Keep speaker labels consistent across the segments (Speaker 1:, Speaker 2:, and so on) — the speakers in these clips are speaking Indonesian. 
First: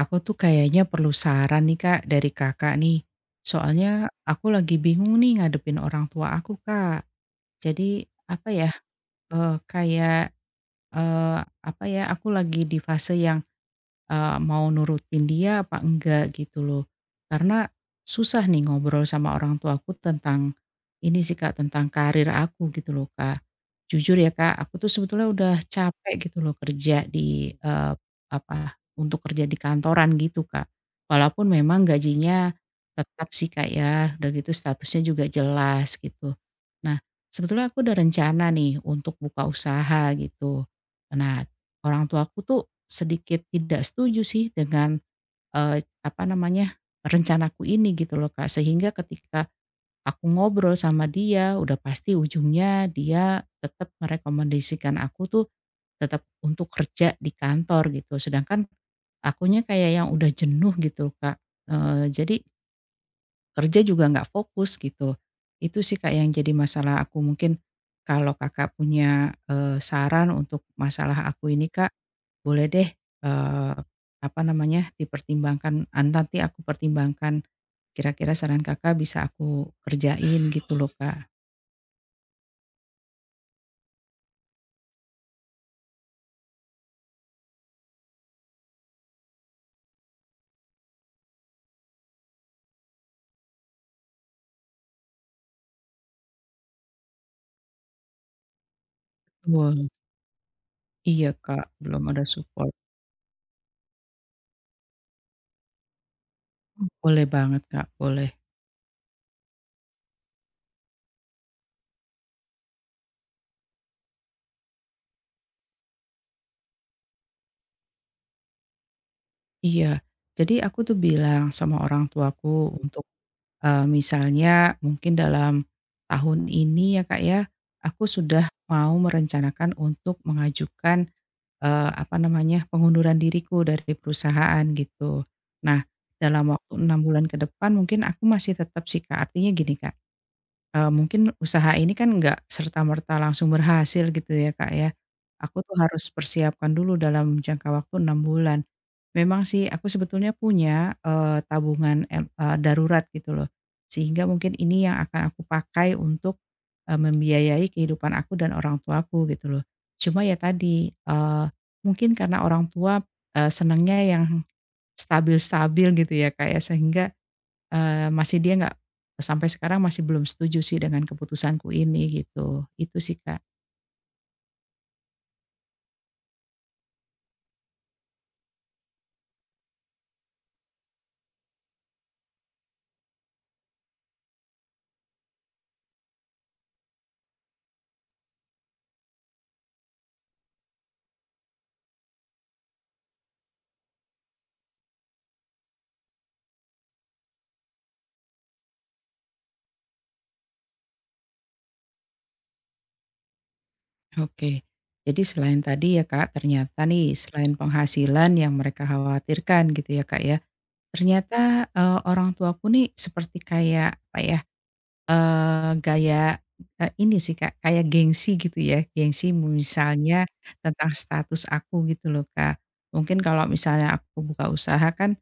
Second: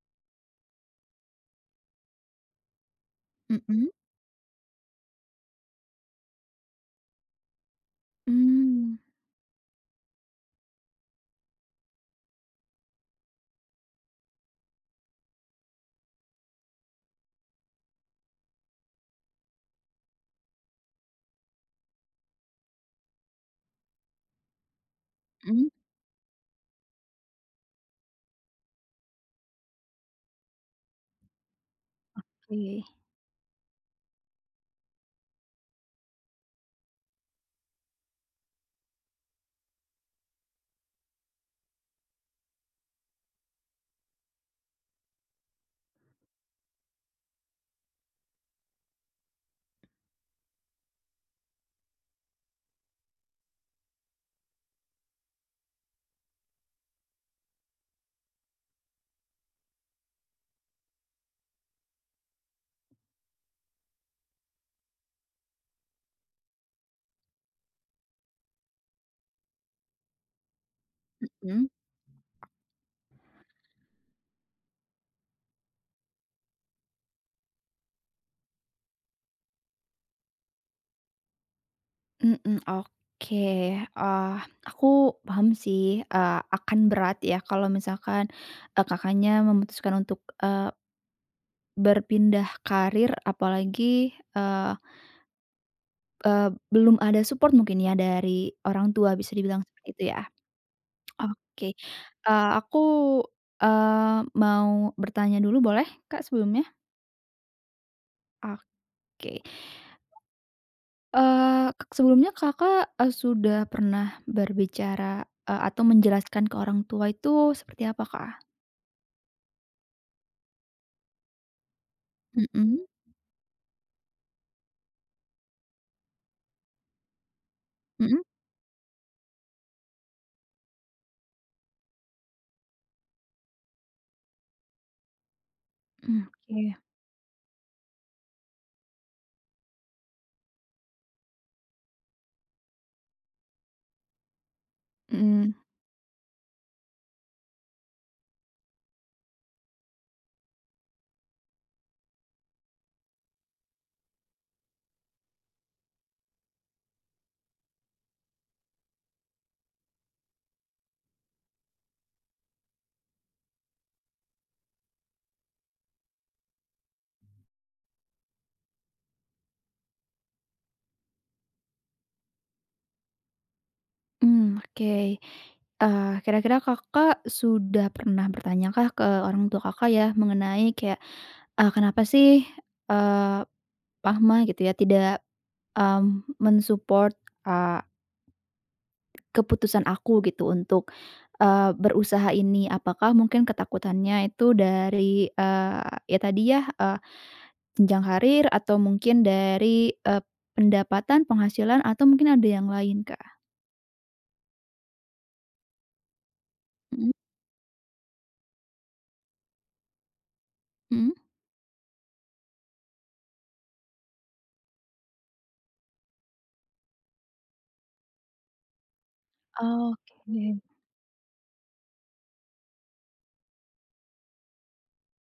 Speaker 1: Aku tuh kayaknya perlu saran nih Kak, dari Kakak nih.
Speaker 2: Mhm.
Speaker 1: Soalnya aku lagi bingung nih ngadepin orang tua aku Kak. Jadi apa ya,
Speaker 2: Mmm.
Speaker 1: kayak, eee, apa ya, aku lagi di fase yang mau nurutin dia apa enggak gitu loh. Karena susah nih ngobrol sama orang tuaku tentang ini sih Kak, tentang karir aku gitu loh Kak. Jujur ya Kak, aku tuh sebetulnya udah
Speaker 2: Mhm.
Speaker 1: capek gitu loh kerja di, apa, untuk kerja di kantoran gitu Kak. Walaupun memang gajinya
Speaker 2: Oke.
Speaker 1: tetap sih Kak ya, udah gitu statusnya juga jelas gitu. Nah, sebetulnya aku udah rencana nih untuk buka usaha gitu. Nah, orang tuaku tuh sedikit tidak setuju sih dengan, apa namanya, rencanaku ini gitu loh, Kak. Sehingga ketika aku ngobrol sama dia, udah pasti ujungnya dia tetap merekomendasikan aku tuh tetap untuk kerja di kantor gitu, sedangkan akunya kayak yang udah jenuh gitu, Kak. Jadi kerja juga nggak fokus gitu. Itu sih Kak yang jadi masalah aku. Mungkin kalau Kakak punya, saran untuk masalah aku ini
Speaker 2: Mhm.
Speaker 1: Kak, boleh deh, eee, apa namanya, dipertimbangkan an nanti aku pertimbangkan, kira-kira saran Kakak bisa aku kerjain gitu loh Kak.
Speaker 2: Mhm. Oke. eee, aku paham sih, akan berat ya kalau misalkan, Kakaknya memutuskan untuk berpindah karir, apalagi eee eee, belum ada support mungkin ya dari orang tua, bisa dibilang seperti
Speaker 1: Betul,
Speaker 2: itu ya?
Speaker 1: iya Kak,
Speaker 2: Oke,
Speaker 1: belum ada support.
Speaker 2: aku, mau bertanya dulu boleh Kak sebelumnya?
Speaker 1: Boleh banget Kak, boleh.
Speaker 2: Oke. Eee, k Sebelumnya Kakak sudah pernah berbicara atau menjelaskan ke orang tua itu seperti apa, Kak?
Speaker 1: Iya, jadi aku tuh bilang sama orang tuaku
Speaker 2: Mhm.
Speaker 1: untuk misalnya mungkin dalam tahun ini ya, Kak, ya, aku
Speaker 2: Mhm.
Speaker 1: sudah mau merencanakan untuk mengajukan, apa namanya, pengunduran diriku dari perusahaan gitu. Nah,
Speaker 2: Mmm.
Speaker 1: dalam waktu
Speaker 2: Oke.
Speaker 1: 6 bulan ke depan mungkin aku masih tetap sih, Kak, artinya gini, Kak, mungkin usaha ini kan nggak serta-merta langsung berhasil gitu ya, Kak, ya.
Speaker 2: Mhm.
Speaker 1: Aku tuh harus persiapkan dulu dalam jangka waktu 6 bulan. Memang sih aku sebetulnya punya, tabungan darurat gitu loh, sehingga mungkin ini yang akan aku pakai untuk, membiayai kehidupan aku dan orang tuaku gitu loh. Cuma ya tadi, mungkin karena orang tua, senangnya yang stabil-stabil gitu ya, Kak, ya, sehingga Eee, masih dia nggak sampai sekarang masih belum setuju sih dengan keputusanku ini gitu, itu sih, Kak.
Speaker 2: Mmm. Oke. Kira-kira Kakak sudah pernah bertanyakah ke orang tua Kakak ya, mengenai kayak, kenapa sih eee, mama gitu ya tidak mensupport eee keputusan aku gitu untuk berusaha ini? Apakah mungkin ketakutannya itu dari, ya tadi ya, jenjang karir, atau mungkin dari eee, pendapatan, penghasilan, atau mungkin ada yang lain, Kak?
Speaker 1: Oke. Jadi selain tadi ya, Kak, ternyata
Speaker 2: Mhm.
Speaker 1: nih selain penghasilan yang mereka khawatirkan gitu ya, Kak, ya,
Speaker 2: Mhm?
Speaker 1: ternyata, orang tuaku nih seperti kayak apa ya, gaya, ini sih, Kak, kayak gengsi gitu ya, gengsi misalnya
Speaker 2: Oke.
Speaker 1: tentang status aku gitu loh, Kak. Mungkin kalau misalnya aku buka usaha kan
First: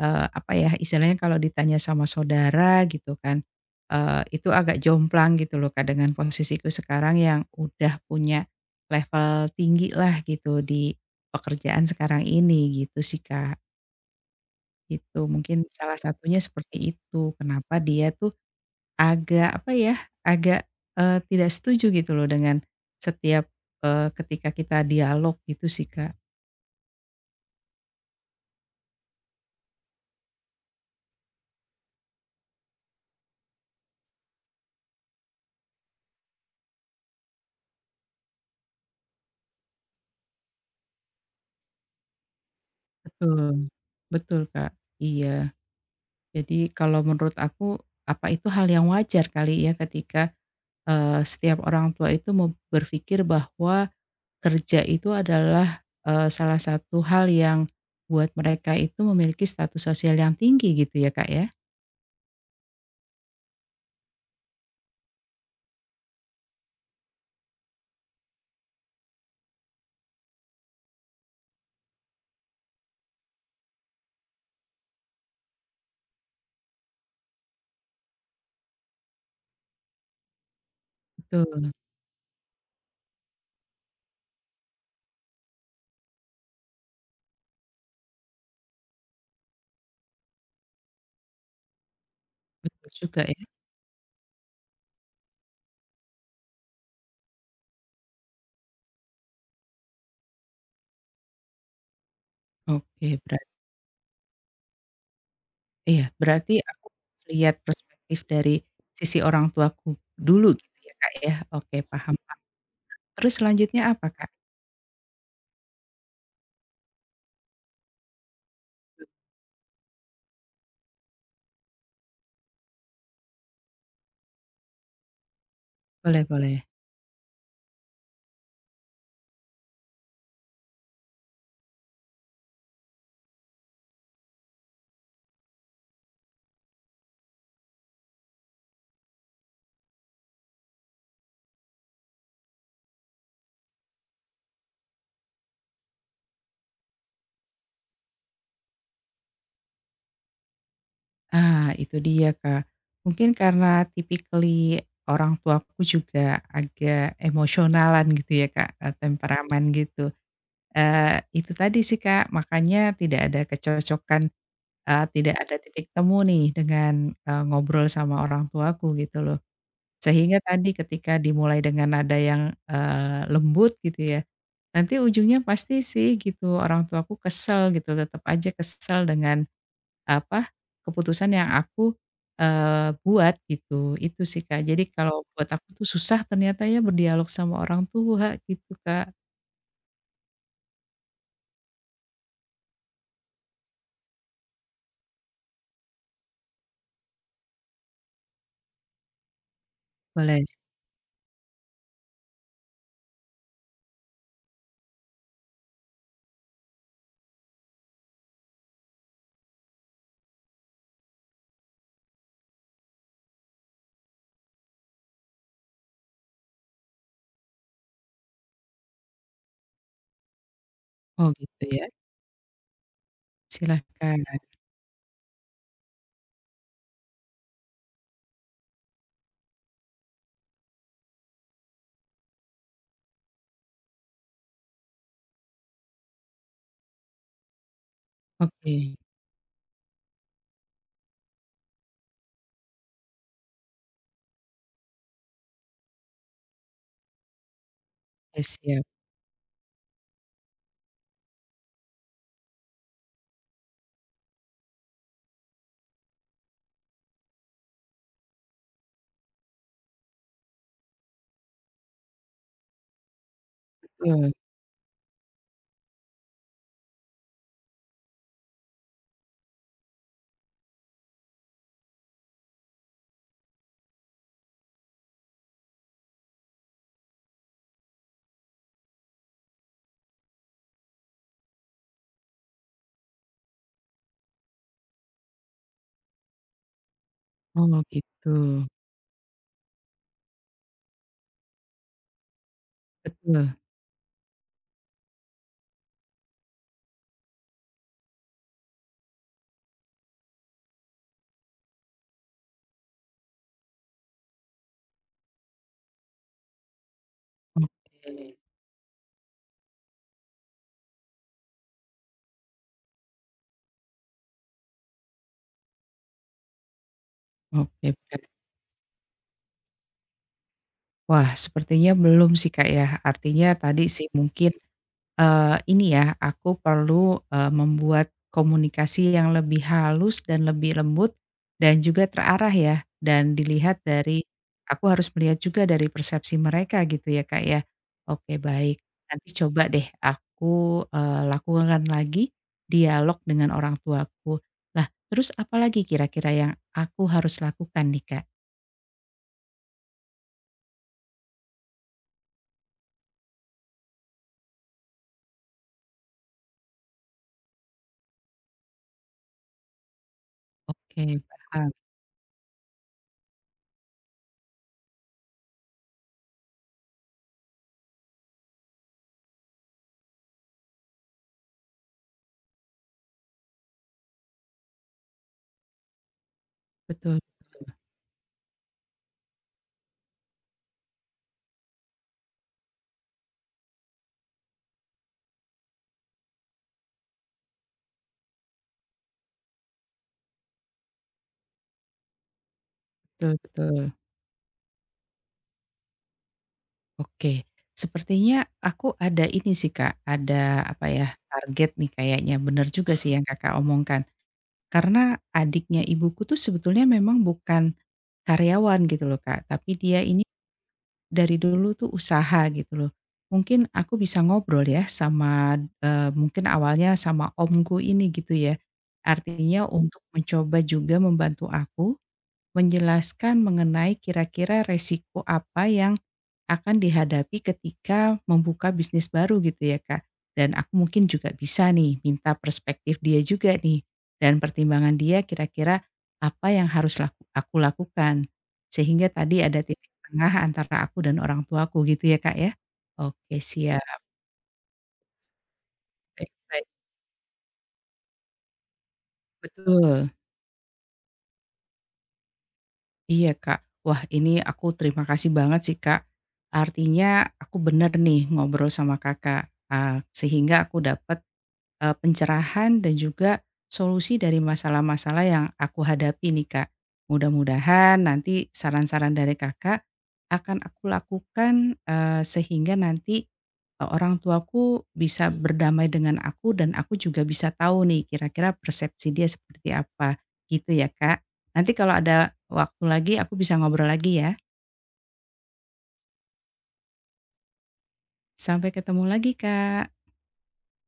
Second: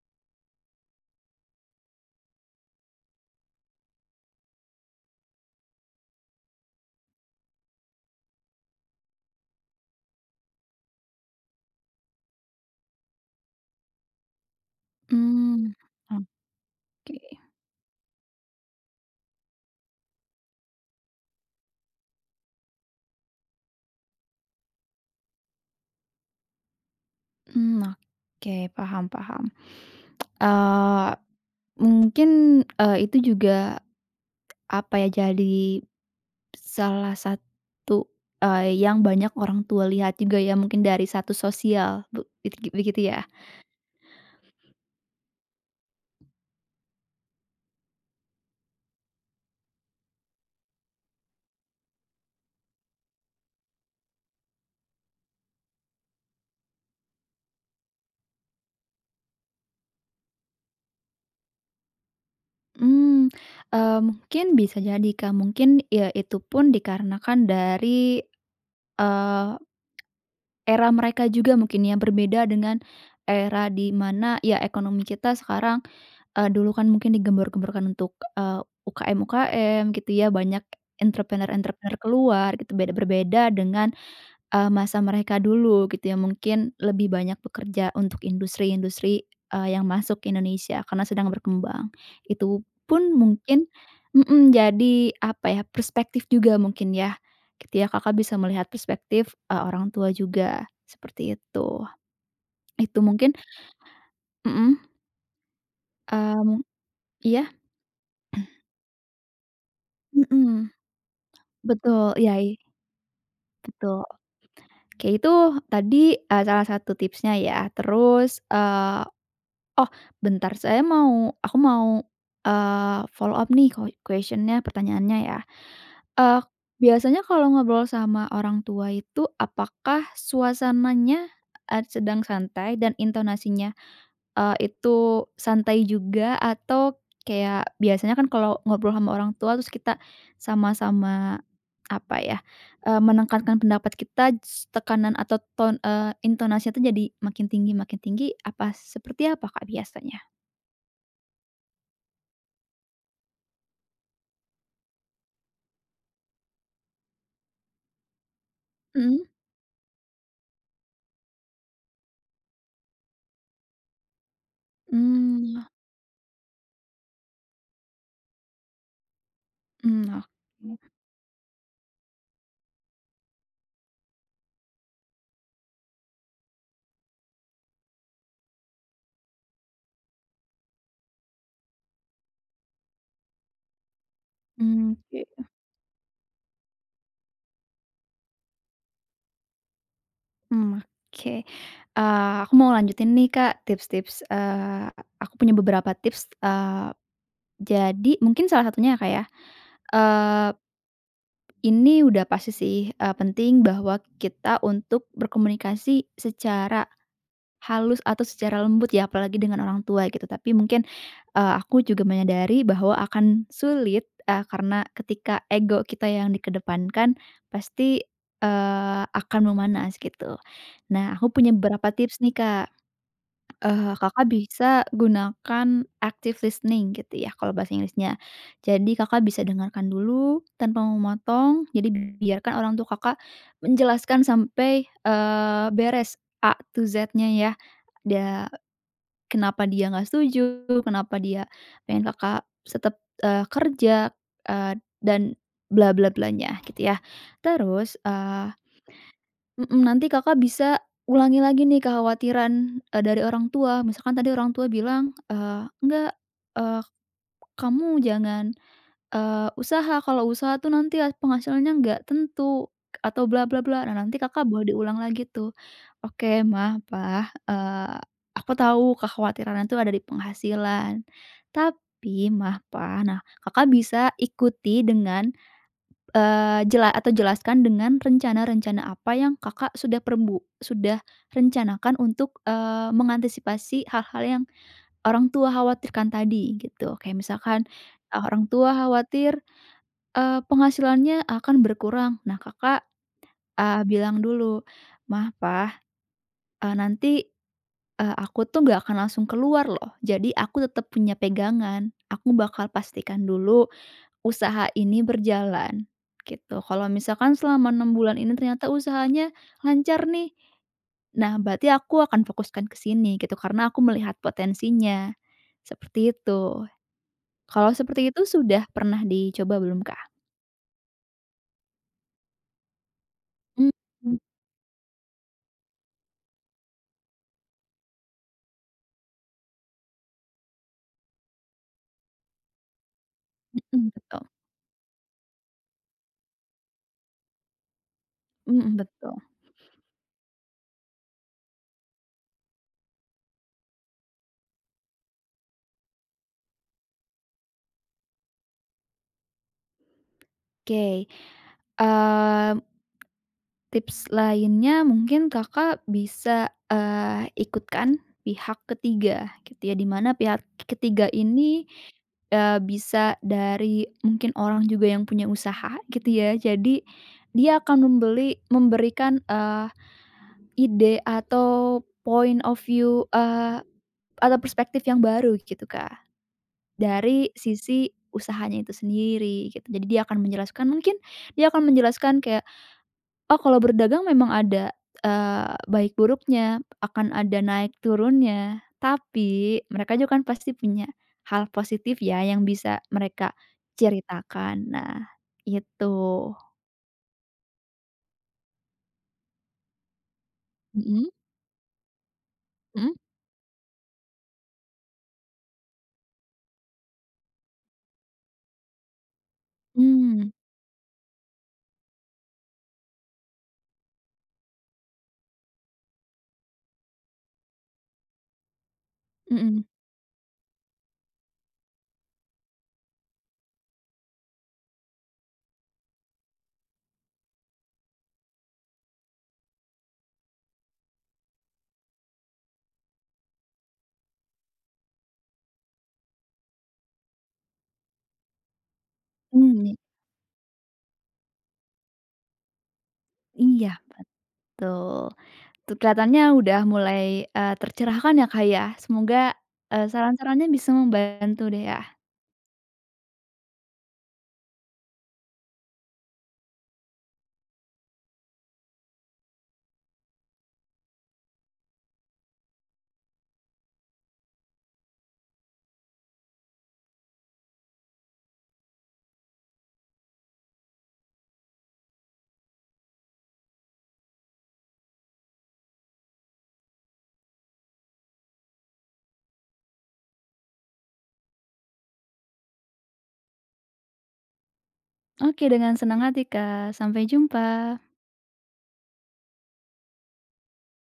Speaker 1: Apa ya, istilahnya kalau ditanya sama saudara gitu kan, itu agak jomplang gitu loh Kak, dengan posisiku sekarang yang udah punya level tinggi lah gitu di pekerjaan sekarang ini gitu sih Kak, itu mungkin
Speaker 2: Mmm.
Speaker 1: salah satunya seperti itu,
Speaker 2: Oke.
Speaker 1: kenapa dia tuh agak apa ya, agak, tidak setuju gitu loh dengan setiap, ketika kita dialog gitu sih Kak.
Speaker 2: Mmm. Oke, paham paham. Eee, Mungkin, itu juga, apa ya, jadi salah satu, yang banyak orang tua lihat juga ya, mungkin dari satu sosial, be it begitu ya?
Speaker 1: Betul, betul Kak, iya. Jadi kalau menurut aku, apa itu hal yang wajar kali ya ketika, setiap orang tua itu mau berpikir bahwa kerja itu adalah, salah satu hal yang buat mereka itu memiliki status sosial yang tinggi gitu ya, Kak, ya?
Speaker 2: Mmm, mungkin bisa jadi Kak, mungkin ya itu pun dikarenakan dari, eee, era mereka juga mungkin yang berbeda dengan era di mana ya ekonomi kita sekarang, dulu kan mungkin digembor-gemborkan untuk, UKM-UKM gitu ya, banyak
Speaker 1: Betul,
Speaker 2: entrepreneur-entrepreneur keluar gitu, berbeda dengan masa mereka dulu gitu ya, mungkin lebih banyak bekerja untuk industri-industri, yang masuk ke Indonesia karena sedang berkembang. Itu
Speaker 1: betul
Speaker 2: pun
Speaker 1: juga ya.
Speaker 2: mungkin. Mhm, jadi apa ya, perspektif juga mungkin ya, gitu ya, Kakak bisa melihat perspektif, orang tua juga, seperti itu. Itu
Speaker 1: Oke,
Speaker 2: mungkin.
Speaker 1: berarti
Speaker 2: Mhm.
Speaker 1: iya, berarti
Speaker 2: Mmm.
Speaker 1: aku
Speaker 2: Iya?
Speaker 1: lihat perspektif dari sisi orang tuaku dulu
Speaker 2: Mhm,
Speaker 1: gitu ya, Kak, ya? Oke,
Speaker 2: betul,
Speaker 1: paham
Speaker 2: iya,
Speaker 1: paham. Terus selanjutnya
Speaker 2: betul.
Speaker 1: apa, Kak?
Speaker 2: Oke, itu tadi salah satu tipsnya ya. Terus, oh, bentar, saya mau aku mau follow up nih, question, pertanyaannya ya.
Speaker 1: Boleh
Speaker 2: Eee,
Speaker 1: boleh.
Speaker 2: Biasanya kalau ngobrol sama orang tua itu apakah suasananya sedang santai, dan intonasinya itu santai juga, atau kayak biasanya kan kalau ngobrol sama orang tua terus kita sama-sama, apa ya, menekankan pendapat kita, tekanan atau intonasinya tuh jadi makin tinggi, apa seperti apa Kak biasanya?
Speaker 1: Ah, itu dia, Kak. Mungkin karena typically orang tuaku juga agak emosionalan gitu ya, Kak,
Speaker 2: Mhm.
Speaker 1: temperamen gitu. Itu tadi sih, Kak, makanya tidak ada kecocokan, tidak ada
Speaker 2: Mmm.
Speaker 1: titik temu nih dengan, ngobrol sama orang tuaku gitu loh.
Speaker 2: Mmm. Oke.
Speaker 1: Sehingga tadi ketika dimulai dengan nada yang, lembut gitu ya, nanti ujungnya pasti sih gitu orang tuaku kesel gitu, tetap aja kesel dengan apa, keputusan yang aku, buat gitu, itu sih, Kak. Jadi
Speaker 2: Mmm.
Speaker 1: kalau
Speaker 2: Oke.
Speaker 1: buat aku tuh susah ternyata ya berdialog sama orang tua gitu, Kak.
Speaker 2: Mmm. Oke, aku mau lanjutin nih, Kak, tips-tips, aku punya beberapa tips, jadi mungkin salah satunya ya, Kak, ya,
Speaker 1: Boleh.
Speaker 2: eee, ini udah pasti sih, penting bahwa kita untuk berkomunikasi secara halus atau secara lembut ya, apalagi dengan orang tua gitu. Tapi mungkin, aku juga menyadari bahwa akan sulit, karena ketika ego kita yang dikedepankan, pasti akan memanas gitu. Nah,
Speaker 1: Oh
Speaker 2: aku punya
Speaker 1: gitu ya,
Speaker 2: beberapa tips nih, Kak.
Speaker 1: silahkan.
Speaker 2: Kakak bisa gunakan active listening gitu ya, kalau bahasa Inggrisnya. Jadi Kakak bisa dengarkan dulu tanpa memotong, jadi biarkan orang tua Kakak menjelaskan sampai beres A to Z-nya ya. Dia
Speaker 1: Oke,
Speaker 2: Kenapa dia nggak setuju, kenapa dia pengen Kakak tetap kerja, eee, dan bla bla blanya gitu ya. Terus,
Speaker 1: ya siap,
Speaker 2: nanti Kakak bisa ulangi lagi nih kekhawatiran dari orang tua. Misalkan tadi orang tua bilang, "Enggak, eee, kamu jangan usaha, kalau usaha tuh nanti ya penghasilannya nggak tentu," atau bla bla bla. Nah, nanti
Speaker 1: betul.
Speaker 2: Kakak boleh diulang lagi tuh. "Oke, Ma, Pa, aku tahu kekhawatiran itu ada di penghasilan, tapi Mah, Pa." Nah, Kakak bisa ikuti dengan, eee, jela atau jelaskan dengan rencana-rencana apa yang Kakak sudah rencanakan untuk mengantisipasi hal-hal yang orang tua khawatirkan tadi, gitu. Kayak misalkan,
Speaker 1: Oh gitu,
Speaker 2: orang tua khawatir penghasilannya akan berkurang. Nah, Kakak
Speaker 1: betul.
Speaker 2: bilang dulu, "Mah, Pah, nanti, aku tuh nggak akan langsung keluar loh, jadi aku tetap punya pegangan. Aku bakal pastikan dulu usaha ini berjalan." Gitu. Kalau misalkan selama 6
Speaker 1: Oke,
Speaker 2: bulan ini ternyata usahanya lancar nih, nah berarti aku akan fokuskan ke sini gitu, karena aku melihat potensinya. Seperti itu. Kalau
Speaker 1: oke.
Speaker 2: seperti
Speaker 1: Berat.
Speaker 2: itu sudah pernah dicoba belum, Kah?
Speaker 1: Wah sepertinya belum sih, Kak, ya. Artinya tadi sih
Speaker 2: Mhm.
Speaker 1: mungkin ini ya, aku perlu, membuat komunikasi yang lebih halus dan lebih lembut dan juga terarah ya, dan dilihat
Speaker 2: Mhm, betul.
Speaker 1: dari aku harus melihat juga dari persepsi mereka gitu ya, Kak, ya. Oke
Speaker 2: Mhm,
Speaker 1: baik,
Speaker 2: betul.
Speaker 1: nanti coba deh aku, lakukan lagi dialog dengan orang tuaku. Nah, terus apa lagi kira-kira yang aku harus lakukan nih, Kak?
Speaker 2: Oke, eee, tips lainnya mungkin Kakak bisa, ikutkan pihak ketiga gitu ya, di mana pihak
Speaker 1: Oke,
Speaker 2: ketiga ini
Speaker 1: paham.
Speaker 2: bisa dari mungkin orang juga yang punya usaha gitu ya. Jadi dia akan memberikan, ide atau point of view, atau perspektif yang baru gitu, Kak,
Speaker 1: Betul
Speaker 2: dari sisi usahanya itu sendiri gitu. Jadi dia akan menjelaskan, mungkin dia akan menjelaskan kayak, oh, kalau berdagang memang ada, baik buruknya, akan ada naik turunnya, tapi mereka juga kan pasti punya hal positif ya yang bisa mereka
Speaker 1: betul betul.
Speaker 2: ceritakan. Nah, itu.
Speaker 1: Oke, sepertinya aku ada ini sih Kak, ada apa ya,
Speaker 2: Mhm.
Speaker 1: target nih kayaknya, bener juga
Speaker 2: Mhm.
Speaker 1: sih yang Kakak omongkan. Karena adiknya ibuku tuh sebetulnya memang bukan karyawan gitu loh Kak, tapi dia ini
Speaker 2: Mmm.
Speaker 1: dari dulu tuh usaha gitu loh. Mungkin aku bisa ngobrol ya sama, mungkin awalnya sama omku ini gitu ya,
Speaker 2: Mhm.
Speaker 1: artinya untuk mencoba juga membantu aku menjelaskan mengenai kira-kira resiko apa yang akan dihadapi ketika membuka bisnis baru gitu ya, Kak. Dan aku mungkin juga bisa nih minta perspektif dia juga nih, dan pertimbangan dia kira-kira apa yang harus aku lakukan. Sehingga tadi ada
Speaker 2: Mmm.
Speaker 1: titik tengah antara aku dan orang tuaku gitu ya, Kak, ya? Oke
Speaker 2: Iya,
Speaker 1: siap,
Speaker 2: betul. Tuh kelihatannya
Speaker 1: baik
Speaker 2: udah
Speaker 1: baik,
Speaker 2: mulai tercerahkan ya, Kak, ya. Semoga
Speaker 1: betul.
Speaker 2: saran-sarannya bisa membantu deh ya.
Speaker 1: Iya, Kak. Wah, ini aku terima kasih banget sih, Kak. Artinya aku bener nih ngobrol sama Kakak, sehingga aku dapat pencerahan dan juga solusi dari masalah-masalah yang aku hadapi nih, Kak. Mudah-mudahan nanti saran-saran dari Kakak akan aku lakukan, sehingga nanti, orang tuaku bisa berdamai dengan aku dan aku juga bisa tahu nih kira-kira persepsi dia seperti apa, gitu ya, Kak. Nanti kalau ada waktu lagi aku bisa ngobrol lagi ya.
Speaker 2: Oke, dengan senang hati, Kak. Sampai jumpa.
Speaker 1: Sampai ketemu lagi, Kak.